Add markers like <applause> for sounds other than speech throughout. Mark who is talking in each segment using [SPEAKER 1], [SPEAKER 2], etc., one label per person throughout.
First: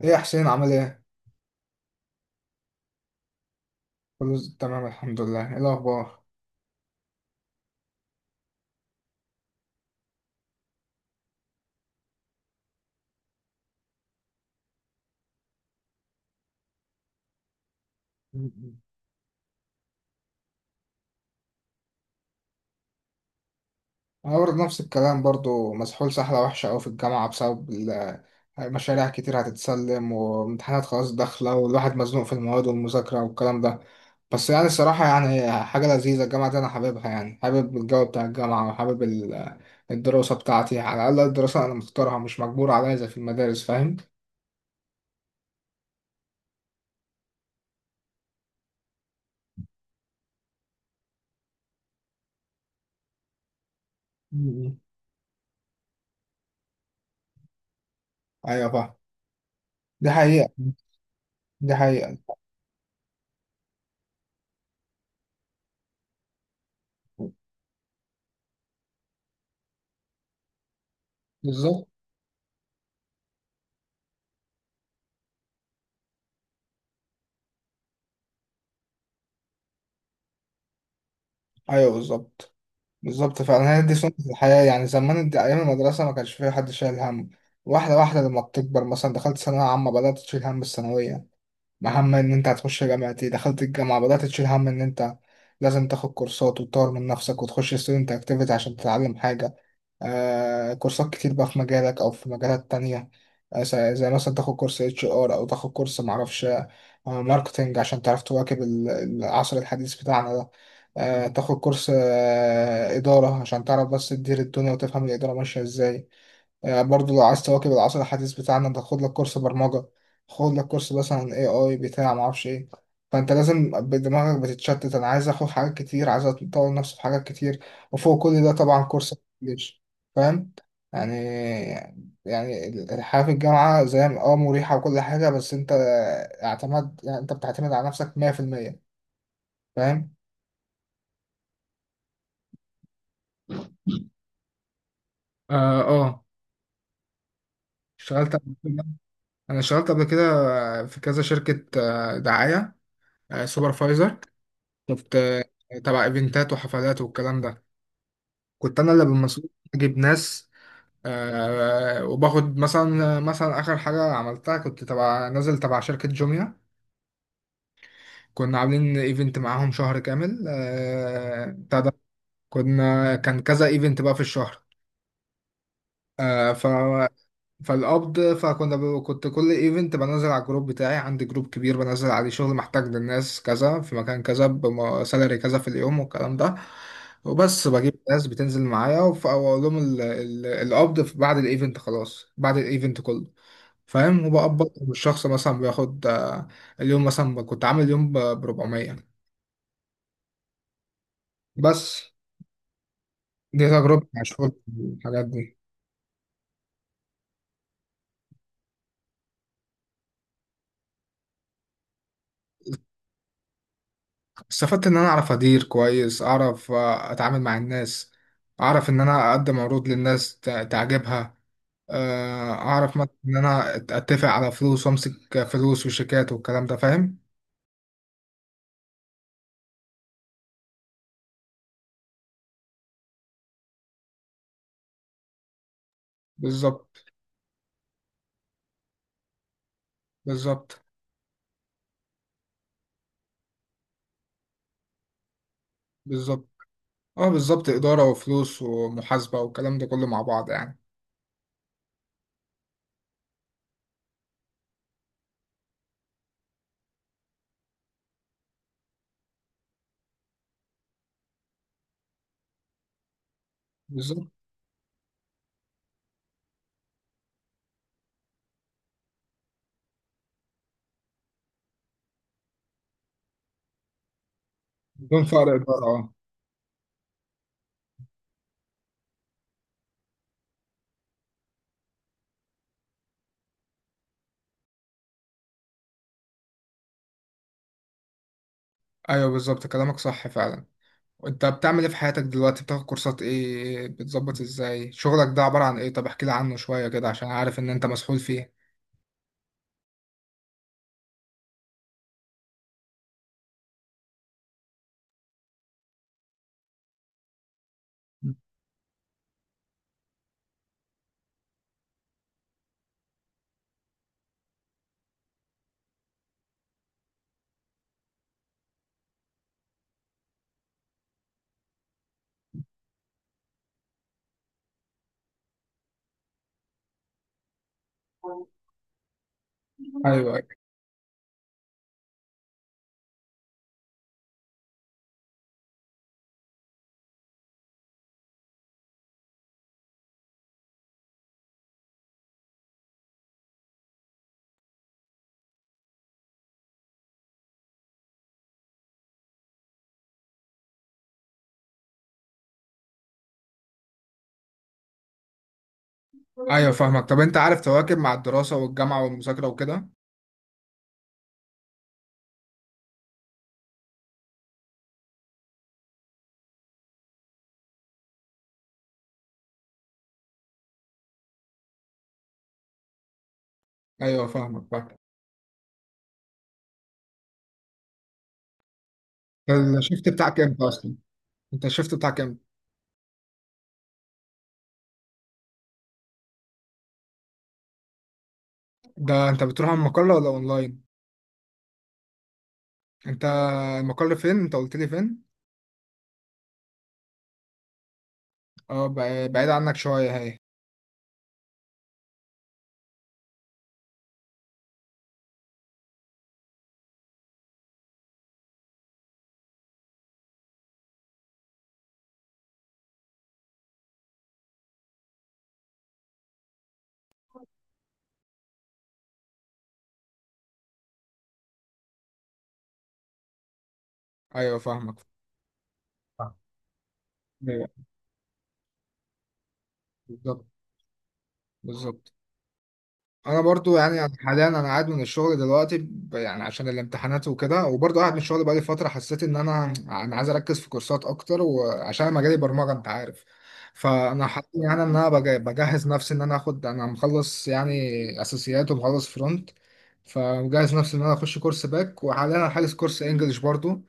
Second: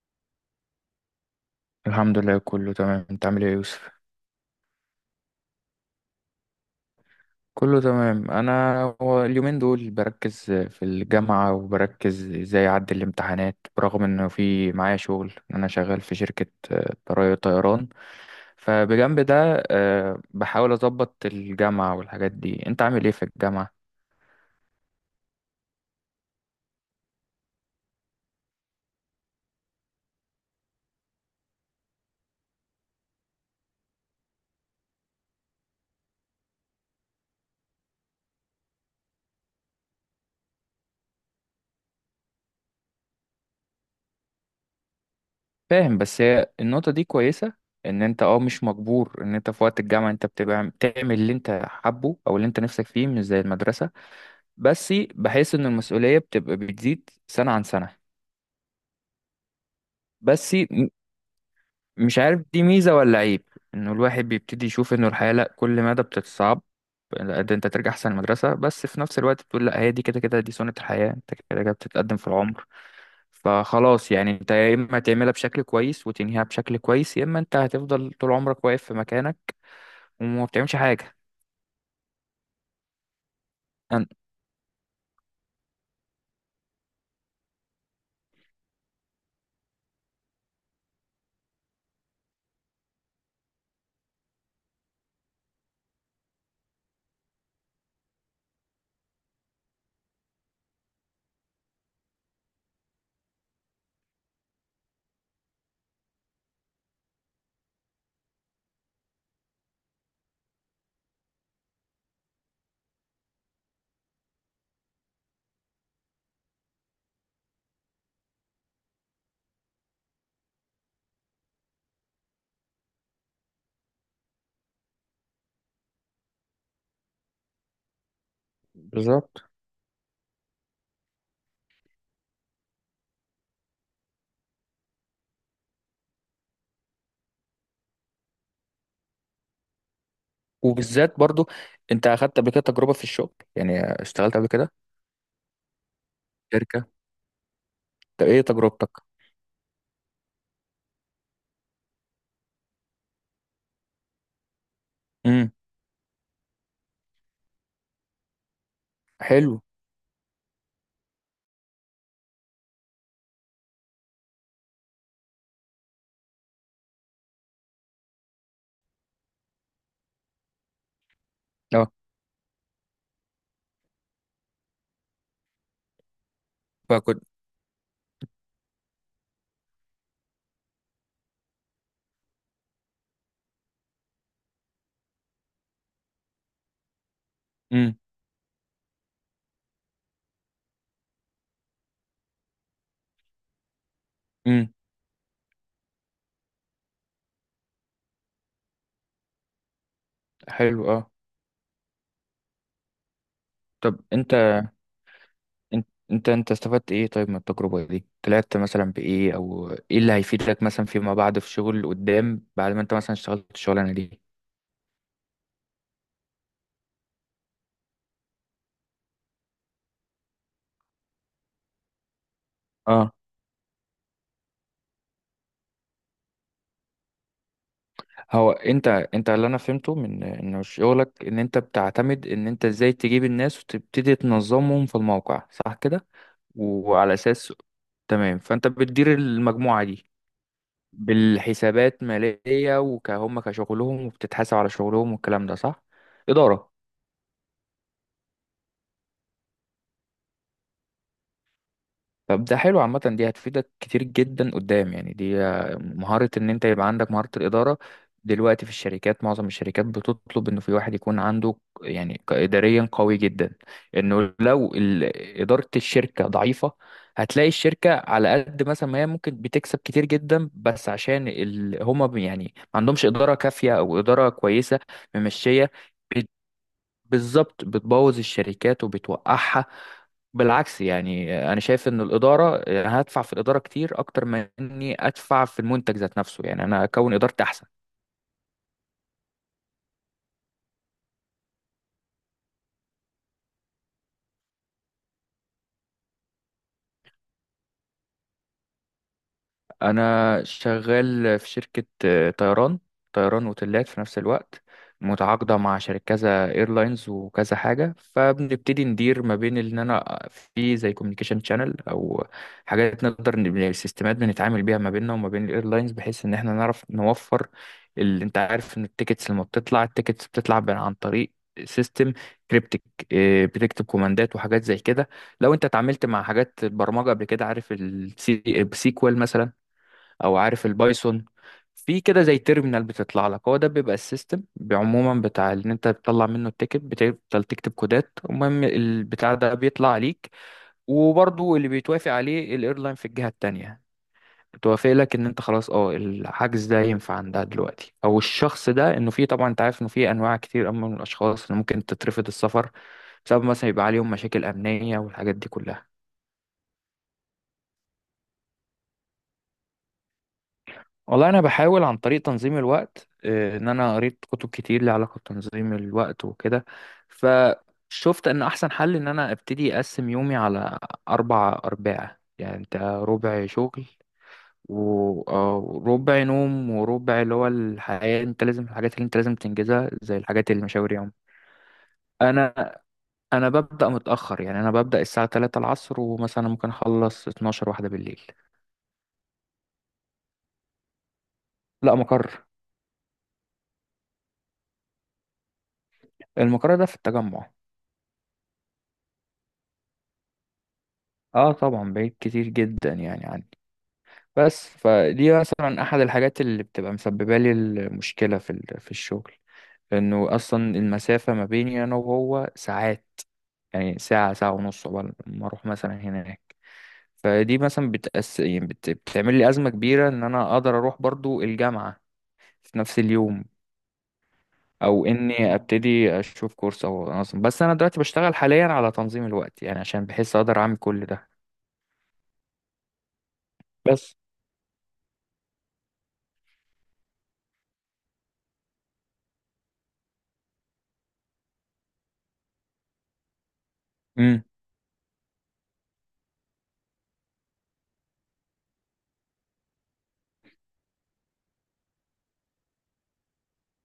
[SPEAKER 1] ايه يا حسين عامل ايه؟
[SPEAKER 2] الحمد لله، كله تمام. انت عامل ايه يا يوسف؟
[SPEAKER 1] تمام الحمد لله، ايه الأخبار؟
[SPEAKER 2] كله تمام، انا هو اليومين دول بركز في الجامعة وبركز ازاي اعدي الامتحانات، برغم انه في معايا شغل. انا شغال في شركة طيران، فبجنب ده بحاول اظبط الجامعة والحاجات دي. انت عامل ايه في الجامعة؟
[SPEAKER 1] أنا برضه نفس الكلام برضه مسحول سحلة وحشة أوي في الجامعة مشاريع كتير هتتسلم وامتحانات خلاص داخلة والواحد مزنوق في المواد والمذاكرة والكلام ده. بس يعني الصراحة يعني حاجة لذيذة الجامعة دي أنا حاببها، يعني حابب الجو بتاع الجامعة الدراسة بتاعتي، على الأقل الدراسة أنا مختارها مش مجبور عليها زي في المدارس، فاهم؟
[SPEAKER 2] فاهم، بس هي النقطة دي كويسة، ان انت مش مجبور، ان انت في وقت الجامعة انت بتبقى بتعمل اللي انت حابه او اللي انت نفسك فيه، مش زي المدرسة.
[SPEAKER 1] مم.
[SPEAKER 2] بس بحس ان المسؤولية بتبقى بتزيد سنة عن سنة.
[SPEAKER 1] أيوة فاهم. دي حقيقة.
[SPEAKER 2] بس
[SPEAKER 1] دي حقيقة.
[SPEAKER 2] مش عارف دي ميزة ولا عيب، انه الواحد بيبتدي يشوف انه الحياة لا كل مدى بتتصعب، لا ده انت ترجع احسن المدرسة، بس في نفس الوقت بتقول لا، هي دي كده كده، دي سنة الحياة، انت كده كده
[SPEAKER 1] بالظبط.
[SPEAKER 2] بتتقدم في العمر. فخلاص يعني انت يا اما تعملها بشكل كويس وتنهيها بشكل كويس، يا اما انت هتفضل طول عمرك واقف في مكانك وما بتعملش حاجة.
[SPEAKER 1] أيوة بالظبط. بالظبط فعلا، هي دي
[SPEAKER 2] أن-
[SPEAKER 1] سنة الحياة. يعني زمان دي أيام المدرسة ما كانش فيها حد شايل هم. واحدة واحدة لما بتكبر، مثلا دخلت ثانوية عامة بدأت تشيل هم الثانوية، هم إن أنت هتخش جامعة. إيه، دخلت الجامعة بدأت تشيل هم إن أنت لازم تاخد كورسات وتطور من نفسك وتخش ستودنت أكتيفيتي عشان تتعلم حاجة. كورسات كتير بقى في مجالك او في مجالات تانية. زي مثلا تاخد كورس اتش ار، او تاخد كورس معرفش ماركتينج، عشان تعرف تواكب العصر الحديث بتاعنا ده. تاخد كورس إدارة عشان تعرف بس تدير الدنيا وتفهم الإدارة ماشية ازاي. برضو لو عايز تواكب العصر الحديث بتاعنا ده، خد لك كورس برمجة، خد لك كورس مثلا اي اي بتاع معرفش ايه. فانت لازم دماغك بتتشتت، انا عايز اخد حاجات كتير، عايز اطور نفسي في حاجات كتير، وفوق كل ده طبعا كورس
[SPEAKER 2] بالظبط.
[SPEAKER 1] الانجليش، فاهم يعني؟ يعني الحياة في الجامعة زي مريحة وكل حاجة، بس انت اعتمد يعني انت بتعتمد على نفسك 100%، فاهم؟
[SPEAKER 2] وبالذات برضو انت اخدت قبل كده تجربة في الشغل، يعني اشتغلت قبل كده.
[SPEAKER 1] اه آه.
[SPEAKER 2] طب
[SPEAKER 1] اشتغلت
[SPEAKER 2] ايه
[SPEAKER 1] قبل كده.
[SPEAKER 2] تجربتك؟
[SPEAKER 1] انا اشتغلت قبل كده في كذا شركة دعاية، سوبرفايزر. شفت
[SPEAKER 2] امم.
[SPEAKER 1] تبع ايفنتات وحفلات والكلام ده. كنت انا اللي بالمسؤول،
[SPEAKER 2] حلو.
[SPEAKER 1] اجيب ناس. آه، وباخد مثلا اخر حاجه عملتها، كنت تبع نازل تبع شركه جوميا، كنا عاملين ايفنت معاهم شهر كامل آه بتاع
[SPEAKER 2] اه.
[SPEAKER 1] ده. كان كذا ايفنت بقى في الشهر. آه.
[SPEAKER 2] فكنت.
[SPEAKER 1] كنت كل ايفنت بنزل على الجروب بتاعي، عندي جروب كبير بنزل عليه شغل، محتاج للناس كذا في مكان كذا بسالري كذا في اليوم والكلام ده. وبس
[SPEAKER 2] امم.
[SPEAKER 1] بجيب ناس بتنزل معايا، واقول لهم القبض بعد الايفنت، خلاص بعد الايفنت كله، فاهم؟ وبقبض
[SPEAKER 2] امم.
[SPEAKER 1] الشخص مثلا بياخد اليوم، مثلا كنت عامل يوم ب 400
[SPEAKER 2] حلو. اه،
[SPEAKER 1] بس. دي
[SPEAKER 2] طب
[SPEAKER 1] تجربتي مع الشغل في الحاجات دي.
[SPEAKER 2] انت استفدت ايه طيب من التجربة دي، طلعت مثلا بايه، او ايه اللي هيفيدك مثلا فيما بعد في شغل قدام، بعد ما انت مثلا اشتغلت الشغلانة دي؟
[SPEAKER 1] استفدت ان انا اعرف ادير كويس، اعرف اتعامل مع الناس، اعرف ان انا اقدم عروض للناس تعجبها، اعرف مثلا
[SPEAKER 2] اه.
[SPEAKER 1] ان انا اتفق على فلوس وامسك فلوس وشيكات والكلام ده، فاهم.
[SPEAKER 2] هو انت انت اللي انا فهمته من انه شغلك ان انت بتعتمد ان انت ازاي تجيب الناس وتبتدي تنظمهم في الموقع، صح كده؟
[SPEAKER 1] بالظبط.
[SPEAKER 2] وعلى اساس، تمام، فانت بتدير المجموعة دي
[SPEAKER 1] بالظبط.
[SPEAKER 2] بالحسابات مالية وكهم كشغلهم، وبتتحاسب على شغلهم والكلام ده، صح؟
[SPEAKER 1] بالظبط.
[SPEAKER 2] إدارة.
[SPEAKER 1] اه بالظبط، اداره وفلوس ومحاسبه والكلام ده كله مع بعض يعني.
[SPEAKER 2] طب ده حلو عامة، دي هتفيدك كتير جدا قدام، يعني دي مهارة ان انت يبقى عندك مهارة الإدارة. دلوقتي في الشركات، معظم الشركات بتطلب انه في واحد يكون عنده، يعني إداريا قوي جدا.
[SPEAKER 1] بالظبط،
[SPEAKER 2] انه لو إدارة الشركة ضعيفة، هتلاقي الشركة على قد مثلا ما هي ممكن بتكسب كتير جدا، بس عشان ال... هما يعني ما عندهمش إدارة كافية او إدارة كويسة
[SPEAKER 1] بدون فرق
[SPEAKER 2] ممشية.
[SPEAKER 1] اداره اه.
[SPEAKER 2] بالظبط، بتبوظ الشركات وبتوقعها. بالعكس، يعني انا شايف ان الاداره، يعني انا هدفع في الاداره كتير اكتر ما اني ادفع في المنتج ذات نفسه، يعني انا اكون ادارتي احسن.
[SPEAKER 1] ايوه بالظبط، كلامك صح فعلا. وانت بتعمل ايه في حياتك دلوقتي، بتاخد كورسات ايه، بتظبط ازاي شغلك ده، عبارة عن ايه؟ طب احكي لي عنه شوية كده، عشان عارف ان انت مسحول فيه.
[SPEAKER 2] انا شغال في شركة طيران، طيران وتلات في نفس الوقت، متعاقدة مع شركة كذا ايرلاينز وكذا حاجة. فبنبتدي ندير ما بين ان انا في زي كوميونيكيشن شانل، او حاجات نقدر يعني السيستمات بنتعامل بيها ما بيننا وما بين الايرلاينز، بحيث ان احنا نعرف نوفر. اللي انت عارف ان التيكتس لما بتطلع، التيكتس بتطلع عن طريق سيستم كريبتك، بتكتب كوماندات وحاجات زي كده. لو انت اتعاملت مع حاجات البرمجه قبل كده، عارف السيكوال مثلا،
[SPEAKER 1] ايوه.
[SPEAKER 2] او
[SPEAKER 1] ايوه.
[SPEAKER 2] عارف البايثون، في كده زي تيرمينال بتطلع لك، هو ده بيبقى السيستم عموما بتاع ان انت بتطلع منه التيكت. بتفضل تكتب كودات، المهم البتاع ده بيطلع عليك، وبرضو اللي بيتوافق عليه الايرلاين في الجهة التانية بتوافق لك ان انت خلاص، الحجز ده ينفع عندها دلوقتي، او الشخص ده انه في، طبعا انت عارف انه في انواع كتير أما من الاشخاص اللي ممكن تترفض السفر، بسبب مثلا يبقى عليهم مشاكل امنية والحاجات دي كلها.
[SPEAKER 1] ايوه فاهمك. طب انت عارف تواكب مع الدراسه والجامعه والمذاكره وكده؟
[SPEAKER 2] والله انا بحاول عن طريق تنظيم الوقت، ان انا قريت كتب كتير ليها علاقه بتنظيم الوقت وكده. فشفت ان احسن حل ان انا ابتدي اقسم يومي على اربع ارباع، يعني انت ربع شغل،
[SPEAKER 1] ايوه فاهمك فاهمك.
[SPEAKER 2] وربع نوم، وربع اللي هو الحياه، انت لازم الحاجات اللي انت لازم تنجزها،
[SPEAKER 1] الشيفت
[SPEAKER 2] زي
[SPEAKER 1] بتاعك
[SPEAKER 2] الحاجات اللي
[SPEAKER 1] امتى
[SPEAKER 2] مشاوير
[SPEAKER 1] اصلا؟
[SPEAKER 2] يوم.
[SPEAKER 1] انت الشيفت بتاعك امتى؟
[SPEAKER 2] انا انا ببدا متاخر، يعني انا ببدا الساعه 3 العصر، ومثلا ممكن اخلص 12 واحده بالليل.
[SPEAKER 1] ده انت بتروح على المقر ولا اونلاين؟
[SPEAKER 2] لا، مقر،
[SPEAKER 1] انت المقر فين؟ انت قلت لي فين؟
[SPEAKER 2] المقر ده في التجمع.
[SPEAKER 1] اه، بعيد عنك شويه هي.
[SPEAKER 2] اه طبعا، بعيد كتير جدا يعني عني، بس فدي مثلا احد الحاجات اللي بتبقى مسببه لي المشكله في في الشغل، لانه اصلا المسافه ما بيني انا وهو ساعات، يعني ساعه، ساعه ونص قبل ما اروح مثلا هناك. فدي مثلا يعني بتعمل لي ازمه كبيره ان انا اقدر اروح برضو الجامعه في نفس اليوم،
[SPEAKER 1] ايوه فاهمك.
[SPEAKER 2] او اني ابتدي اشوف كورس او انظم. بس
[SPEAKER 1] ايوه
[SPEAKER 2] انا دلوقتي بشتغل حاليا على تنظيم الوقت، يعني عشان بحس
[SPEAKER 1] بالظبط.
[SPEAKER 2] اقدر اعمل كل ده
[SPEAKER 1] بالظبط. انا برضو يعني
[SPEAKER 2] بس.
[SPEAKER 1] حاليا انا قاعد من الشغل دلوقتي يعني عشان الامتحانات وكده، وبرضو قاعد من الشغل بقالي فتره، حسيت ان انا عايز اركز في كورسات اكتر، وعشان انا مجالي برمجه انت عارف. فانا حاسس
[SPEAKER 2] امم
[SPEAKER 1] يعني ان انا بجهز نفسي ان انا اخد، انا مخلص يعني اساسيات ومخلص فرونت، فمجهز نفسي ان انا اخش كورس باك، وحاليا انا حاجز كورس انجليش برضو،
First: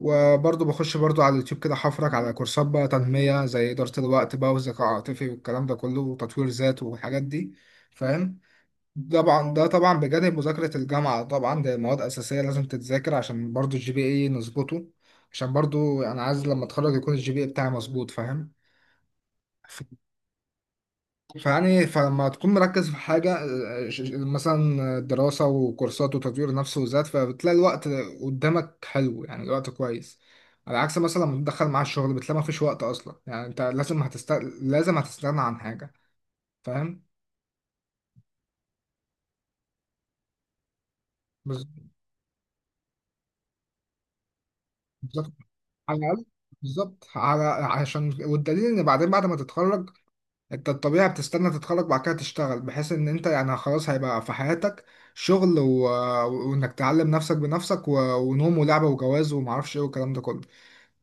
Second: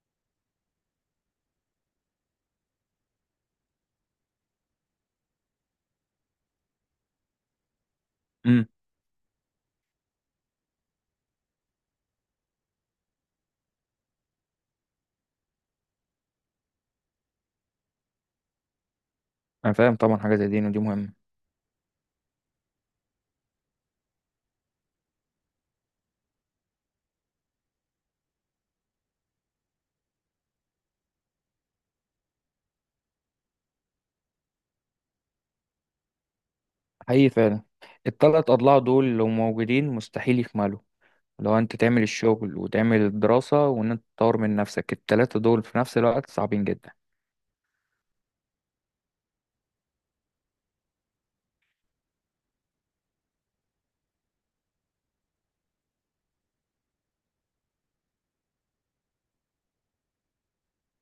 [SPEAKER 1] وبرضو بخش برضو على اليوتيوب كده حفرك على كورسات بقى تنميه، زي اداره الوقت بقى والذكاء العاطفي والكلام ده كله، وتطوير ذات والحاجات دي، فاهم.
[SPEAKER 2] امم.
[SPEAKER 1] طبعا ده طبعا بجانب مذاكرة الجامعة، طبعا ده مواد أساسية لازم تتذاكر، عشان برضو الجي بي اي نظبطه، عشان برضو أنا عايز لما أتخرج يكون الجي بي اي بتاعي مظبوط، فاهم.
[SPEAKER 2] انا
[SPEAKER 1] ف-
[SPEAKER 2] فاهم طبعا، حاجه زي دي ودي مهمه.
[SPEAKER 1] فيعني فلما تكون مركز في حاجة، مثلا دراسة وكورسات وتطوير نفس وذات، فبتلاقي الوقت قدامك حلو يعني، الوقت كويس، على عكس مثلا لما تدخل مع الشغل بتلاقي مفيش وقت أصلا. يعني أنت لازم هتستغنى عن حاجة، فاهم.
[SPEAKER 2] حقيقي فعلا، التلات اضلاع دول لو موجودين مستحيل يكملوا، لو انت تعمل الشغل وتعمل الدراسه وان انت تطور من نفسك،
[SPEAKER 1] بالظبط.
[SPEAKER 2] التلاته دول في
[SPEAKER 1] على
[SPEAKER 2] نفس
[SPEAKER 1] الأقل.
[SPEAKER 2] الوقت صعبين جدا.
[SPEAKER 1] بالظبط على عشان والدليل ان بعدين بعد ما تتخرج، انت الطبيعي بتستنى تتخرج بعد كده تشتغل، بحيث ان انت يعني خلاص هيبقى في حياتك شغل و... وانك تعلم نفسك بنفسك، ونوم ولعبة وجواز ومعرفش ايه والكلام ده كله.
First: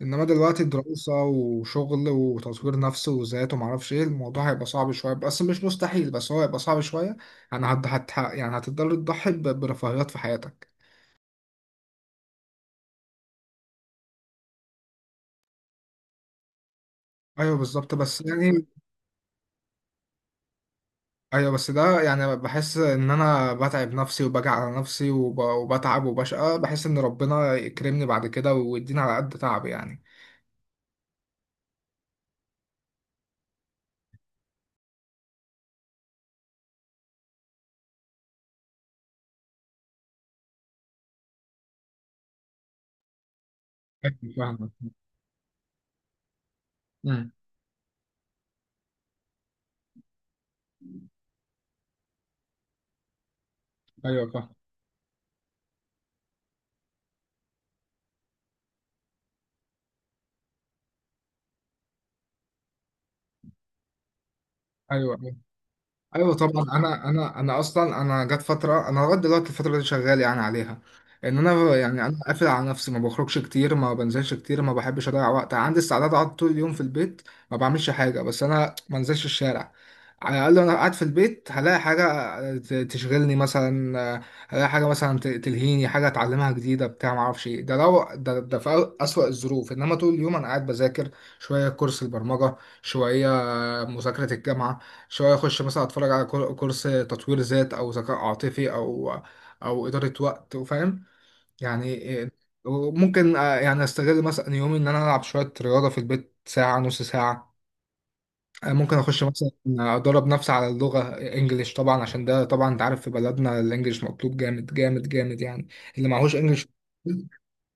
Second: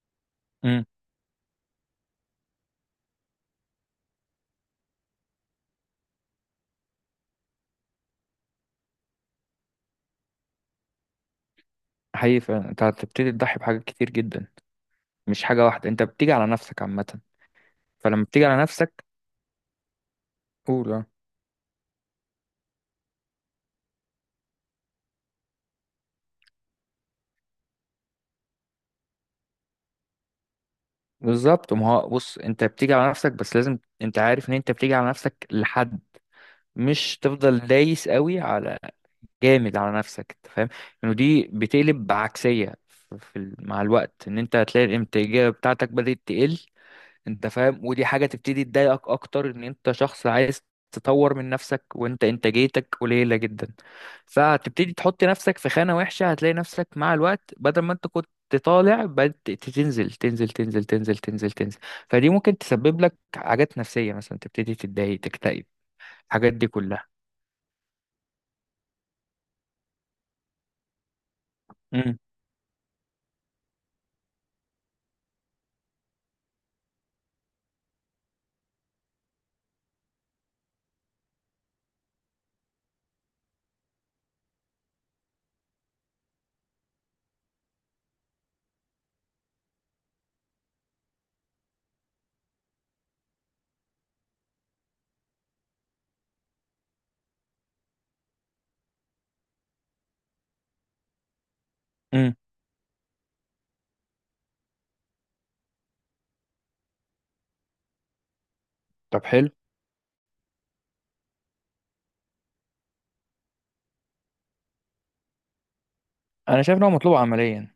[SPEAKER 1] انما دلوقتي
[SPEAKER 2] امم.
[SPEAKER 1] دراسة وشغل وتطوير نفس وذات ومعرفش ايه، الموضوع هيبقى صعب شوية بس مش مستحيل، بس هو هيبقى صعب شوية. يعني هتضطر تضحي برفاهيات في حياتك.
[SPEAKER 2] حقيقي فعلا، انت هتبتدي تضحي بحاجات كتير جدا، مش حاجه واحده، انت بتيجي على نفسك عامه.
[SPEAKER 1] ايوه بالظبط، بس
[SPEAKER 2] فلما بتيجي على
[SPEAKER 1] يعني
[SPEAKER 2] نفسك، قول آه.
[SPEAKER 1] ايوه. بس ده يعني بحس ان انا بتعب نفسي وبجع على نفسي، وبتعب وبشقى، بحس ان ربنا يكرمني بعد كده ويديني على قد تعبي يعني.
[SPEAKER 2] بالظبط، ما هو بص انت بتيجي على نفسك، بس لازم انت عارف ان انت بتيجي على نفسك لحد، مش تفضل دايس قوي، على جامد على نفسك. انت فاهم، انه دي بتقلب بعكسيه في مع
[SPEAKER 1] فاهم
[SPEAKER 2] الوقت، ان انت
[SPEAKER 1] فاهم.
[SPEAKER 2] هتلاقي الانتاجيه بتاعتك بدات تقل.
[SPEAKER 1] امم.
[SPEAKER 2] انت فاهم، ودي حاجه تبتدي تضايقك اكتر، ان انت شخص عايز تطور من نفسك وانت انتاجيتك قليله جدا.
[SPEAKER 1] ايوه فاهم.
[SPEAKER 2] فهتبتدي تحط نفسك في خانه وحشه، هتلاقي نفسك مع الوقت بدل ما انت كنت طالع، بدأت تنزل تنزل تنزل تنزل تنزل تنزل. فدي ممكن تسبب لك حاجات نفسيه، مثلا تبتدي
[SPEAKER 1] ايوه.
[SPEAKER 2] تتضايق، تكتئب،
[SPEAKER 1] ايوه
[SPEAKER 2] الحاجات
[SPEAKER 1] طبعا.
[SPEAKER 2] دي كلها.
[SPEAKER 1] انا جت فتره، انا لغايه دلوقتي الفتره دي شغال يعني عليها، ان انا يعني
[SPEAKER 2] امم.
[SPEAKER 1] انا قافل على نفسي، ما بخرجش كتير، ما بنزلش كتير، ما بحبش اضيع وقت، عندي استعداد اقعد طول اليوم في البيت ما بعملش حاجه، بس انا ما انزلش الشارع. على الاقل انا قاعد في البيت هلاقي حاجه تشغلني مثلا، هلاقي حاجه مثلا تلهيني، حاجه اتعلمها جديده بتاع ما اعرفش ايه، ده لو ده، ده في اسوأ الظروف. انما طول اليوم انا قاعد بذاكر، شويه كورس البرمجه، شويه مذاكرة الجامعة، شوية أخش مثلا أتفرج على كورس تطوير ذات أو ذكاء عاطفي أو أو إدارة وقت، وفاهم يعني إيه.
[SPEAKER 2] امم.
[SPEAKER 1] وممكن يعني أستغل مثلا يومي، إن أنا ألعب شوية رياضة في البيت ساعة نص ساعة. ممكن
[SPEAKER 2] طب
[SPEAKER 1] أخش
[SPEAKER 2] حلو.
[SPEAKER 1] مثلا أدرب نفسي على اللغة إنجليش، طبعا عشان ده طبعا أنت عارف في بلدنا الإنجليش مطلوب جامد جامد جامد يعني. اللي معهوش
[SPEAKER 2] انا
[SPEAKER 1] إنجليش
[SPEAKER 2] شايف ان هو مطلوب عمليا،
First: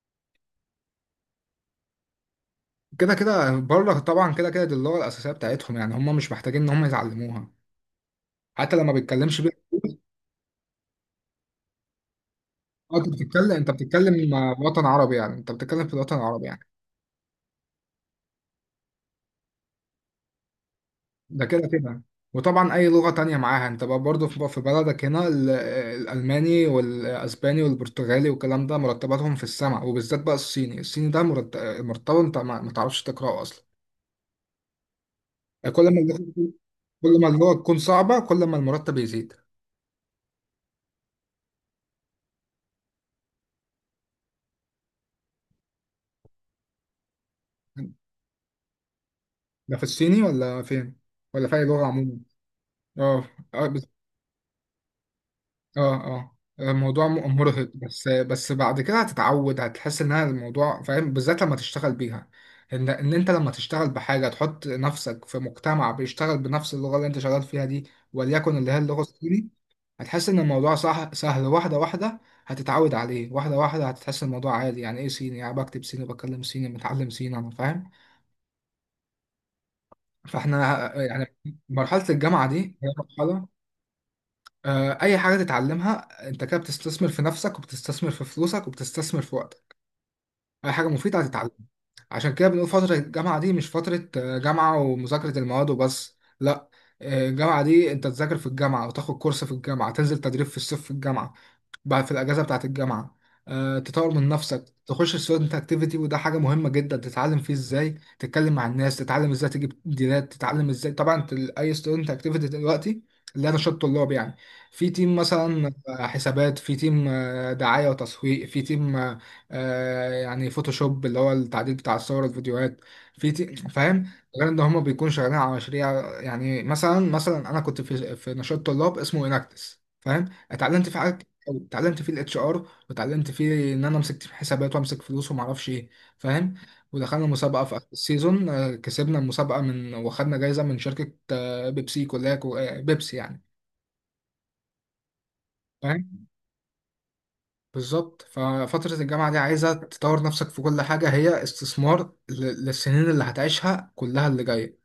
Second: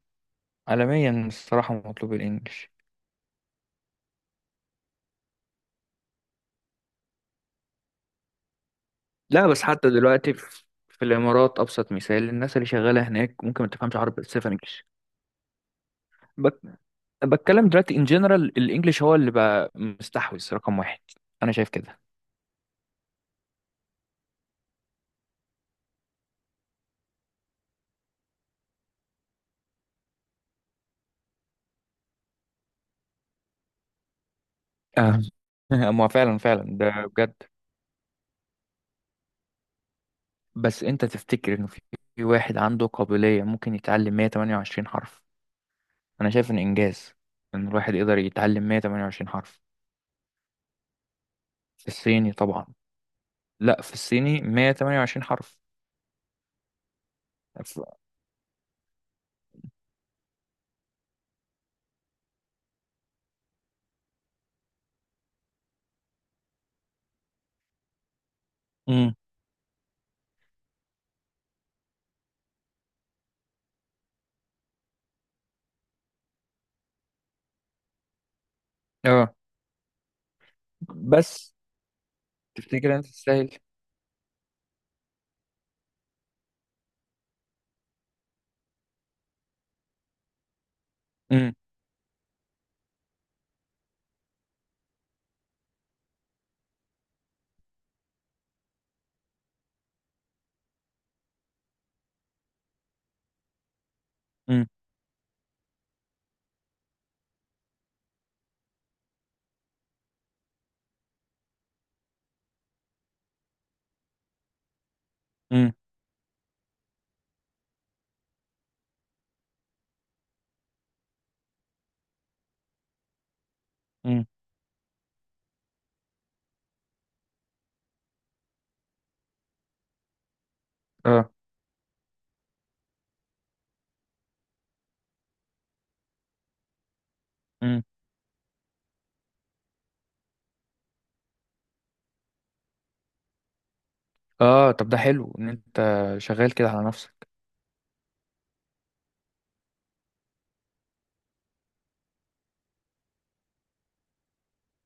[SPEAKER 2] عالميا الصراحة مطلوب الإنجليش.
[SPEAKER 1] كده كده بره. طبعا كده كده دي اللغة الأساسية بتاعتهم، يعني هم مش محتاجين إن هم يتعلموها حتى لما بيتكلمش.
[SPEAKER 2] لا بس حتى دلوقتي في الإمارات، أبسط مثال الناس اللي
[SPEAKER 1] اه
[SPEAKER 2] شغالة
[SPEAKER 1] انت
[SPEAKER 2] هناك
[SPEAKER 1] بتتكلم
[SPEAKER 2] ممكن ما
[SPEAKER 1] انت
[SPEAKER 2] تفهمش عربي بس
[SPEAKER 1] بتتكلم
[SPEAKER 2] تفهم إنجليش.
[SPEAKER 1] وطن عربي، يعني انت بتتكلم في الوطن العربي
[SPEAKER 2] بك...
[SPEAKER 1] يعني.
[SPEAKER 2] بتكلم دلوقتي إن جنرال الإنجليش هو اللي بقى مستحوذ رقم واحد.
[SPEAKER 1] ده
[SPEAKER 2] أنا
[SPEAKER 1] كده
[SPEAKER 2] شايف كده.
[SPEAKER 1] كده. وطبعا اي لغة تانية معاها انت بقى برضه في بلدك هنا، الالماني والاسباني والبرتغالي والكلام ده مرتباتهم في السماء، وبالذات بقى الصيني، الصيني ده مرتبه انت ما ما تعرفش تقراه اصلا.
[SPEAKER 2] آه.
[SPEAKER 1] يعني كل
[SPEAKER 2] <laughs>
[SPEAKER 1] ما
[SPEAKER 2] ما فعلا
[SPEAKER 1] اللغة-
[SPEAKER 2] فعلا ده
[SPEAKER 1] كل ما
[SPEAKER 2] بجد.
[SPEAKER 1] اللغة تكون صعبة كل ما المرتب يزيد.
[SPEAKER 2] بس أنت تفتكر إنه في واحد عنده قابلية ممكن يتعلم 128 حرف؟ أنا شايف إن إنجاز إن الواحد يقدر يتعلم 128 حرف.
[SPEAKER 1] ده في الصيني ولا فين؟ ولا في اي لغة
[SPEAKER 2] في
[SPEAKER 1] عموما؟
[SPEAKER 2] الصيني طبعا.
[SPEAKER 1] اه. آه.
[SPEAKER 2] لا، في الصيني 128 حرف.
[SPEAKER 1] اه اه. الموضوع مرهق،
[SPEAKER 2] ف-
[SPEAKER 1] بس بس بعد كده هتتعود، هتحس انها الموضوع فاهم بالذات لما تشتغل بيها. ان ان انت لما تشتغل بحاجه تحط نفسك في مجتمع بيشتغل بنفس اللغه اللي انت شغال فيها دي، وليكن اللي هي اللغه
[SPEAKER 2] مم.
[SPEAKER 1] الصيني، هتحس ان الموضوع صح سهل، واحده واحده هتتعود عليه، واحده واحده هتحس الموضوع عادي، يعني ايه صيني يعني بكتب صيني بكلم صيني متعلم صيني انا، فاهم.
[SPEAKER 2] اه
[SPEAKER 1] فاحنا يعني
[SPEAKER 2] بس
[SPEAKER 1] مرحله الجامعه دي هي
[SPEAKER 2] تفتكر انت
[SPEAKER 1] مرحله،
[SPEAKER 2] تستاهل؟
[SPEAKER 1] اي حاجه تتعلمها انت كده بتستثمر في نفسك وبتستثمر في فلوسك وبتستثمر في وقتك، اي حاجه مفيده هتتعلمها.
[SPEAKER 2] امم.
[SPEAKER 1] عشان كده بنقول فتره الجامعه دي مش فتره جامعه ومذاكره المواد وبس، لا، الجامعه دي انت تذاكر في الجامعه وتاخد كورس في الجامعه، تنزل تدريب في الصيف في الجامعه، بعد في الاجازه بتاعت الجامعه، تطور من
[SPEAKER 2] امم.
[SPEAKER 1] نفسك، تخش ستودنت اكتيفيتي، وده حاجه مهمه جدا، تتعلم فيه ازاي تتكلم مع الناس، تتعلم ازاي تجيب ديلات، تتعلم ازاي، طبعا اي ستودنت اكتيفيتي دلوقتي اللي انا شط طلاب يعني، في تيم
[SPEAKER 2] امم.
[SPEAKER 1] مثلا حسابات، في تيم دعايه وتسويق، في تيم يعني فوتوشوب اللي هو التعديل بتاع الصور الفيديوهات، في تيم، فاهم.
[SPEAKER 2] امم.
[SPEAKER 1] غير ان هم بيكونوا شغالين على مشاريع، يعني مثلا انا كنت في نشاط طلاب اسمه اناكتس، فاهم. اتعلمت في،
[SPEAKER 2] اه.
[SPEAKER 1] اتعلمت فيه الاتش ار، واتعلمت فيه ان انا امسك حسابات وامسك فلوس وما اعرفش ايه، فاهم. ودخلنا مسابقه في
[SPEAKER 2] امم.
[SPEAKER 1] اخر السيزون، كسبنا المسابقه، من واخدنا جايزه من شركه بيبسي كلها بيبسي يعني،
[SPEAKER 2] اه، طب ده حلو ان انت
[SPEAKER 1] فاهم.
[SPEAKER 2] شغال كده على نفسك.
[SPEAKER 1] بالظبط. ففتره الجامعه دي عايزه تطور نفسك في كل حاجه، هي استثمار للسنين اللي هتعيشها كلها اللي جايه.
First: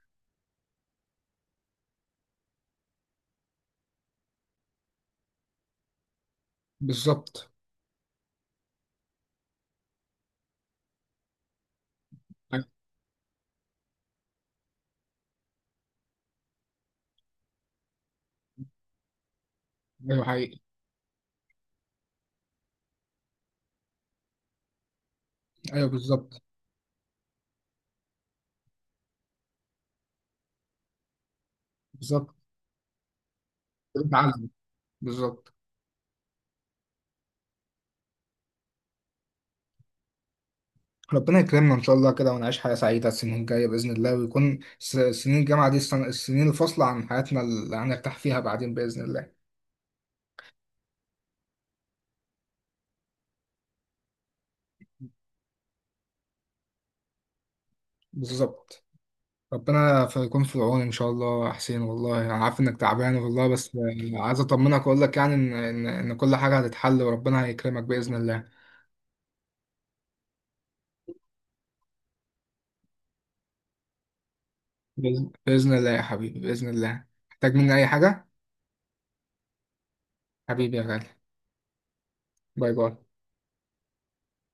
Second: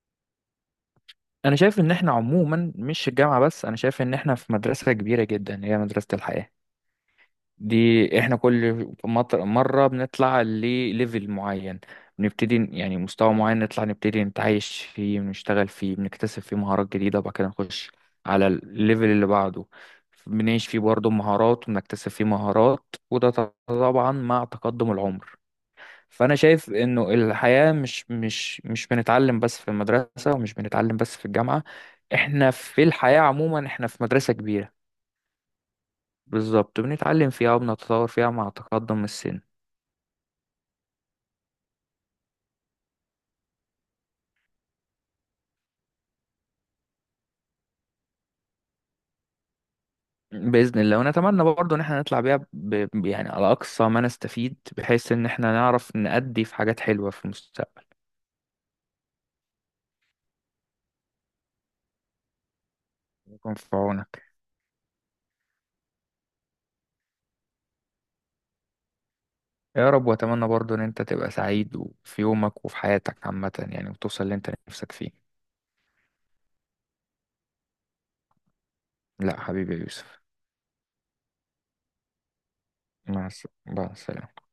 [SPEAKER 2] انا شايف ان احنا عموما مش الجامعه بس، انا شايف ان احنا في مدرسه كبيره جدا، هي مدرسه الحياه
[SPEAKER 1] بالظبط.
[SPEAKER 2] دي. احنا كل مرة بنطلع لليفل معين، بنبتدي
[SPEAKER 1] ايوه.
[SPEAKER 2] يعني مستوى معين نطلع نبتدي نتعايش فيه، بنشتغل فيه، بنكتسب فيه مهارات جديدة، وبعد كده نخش على الليفل اللي بعده،
[SPEAKER 1] أيوه، حقيقي.
[SPEAKER 2] بنعيش فيه برضه مهارات، وبنكتسب فيه مهارات، وده طبعا مع تقدم العمر.
[SPEAKER 1] ايوه
[SPEAKER 2] فأنا
[SPEAKER 1] بالظبط.
[SPEAKER 2] شايف إنه الحياة مش بنتعلم بس في المدرسة، ومش بنتعلم بس في الجامعة،
[SPEAKER 1] بالظبط.
[SPEAKER 2] احنا في الحياة عموما احنا في مدرسة
[SPEAKER 1] بتعلم.
[SPEAKER 2] كبيرة،
[SPEAKER 1] بالظبط.
[SPEAKER 2] بالظبط بنتعلم فيها وبنتطور فيها مع تقدم السن.
[SPEAKER 1] ربنا يكرمنا ان شاء الله كده ونعيش حياه سعيده السنين الجايه باذن الله، ويكون سنين الجامعه دي السنين الفاصله عن حياتنا اللي هنرتاح فيها بعدين باذن الله.
[SPEAKER 2] بإذن الله، ونتمنى برضه إن احنا نطلع بيها يعني على أقصى ما نستفيد، بحيث إن احنا نعرف نأدي في حاجات حلوة في المستقبل.
[SPEAKER 1] بالظبط. ربنا يكون في العون ان شاء الله يا حسين، والله انا عارف انك تعبان والله،
[SPEAKER 2] يكون في
[SPEAKER 1] بس
[SPEAKER 2] عونك.
[SPEAKER 1] عايز اطمنك واقول لك يعني ان ان إن كل حاجه هتتحل وربنا هيكرمك باذن الله.
[SPEAKER 2] يا رب، وأتمنى برضه إن أنت تبقى سعيد وفي يومك وفي حياتك عامة يعني، وتوصل اللي أنت نفسك فيه.
[SPEAKER 1] بإذن الله يا حبيبي، بإذن الله. محتاج مني أي حاجة؟
[SPEAKER 2] لا حبيبي يا يوسف.
[SPEAKER 1] حبيبي يا غالي. باي باي.
[SPEAKER 2] مع السلامة.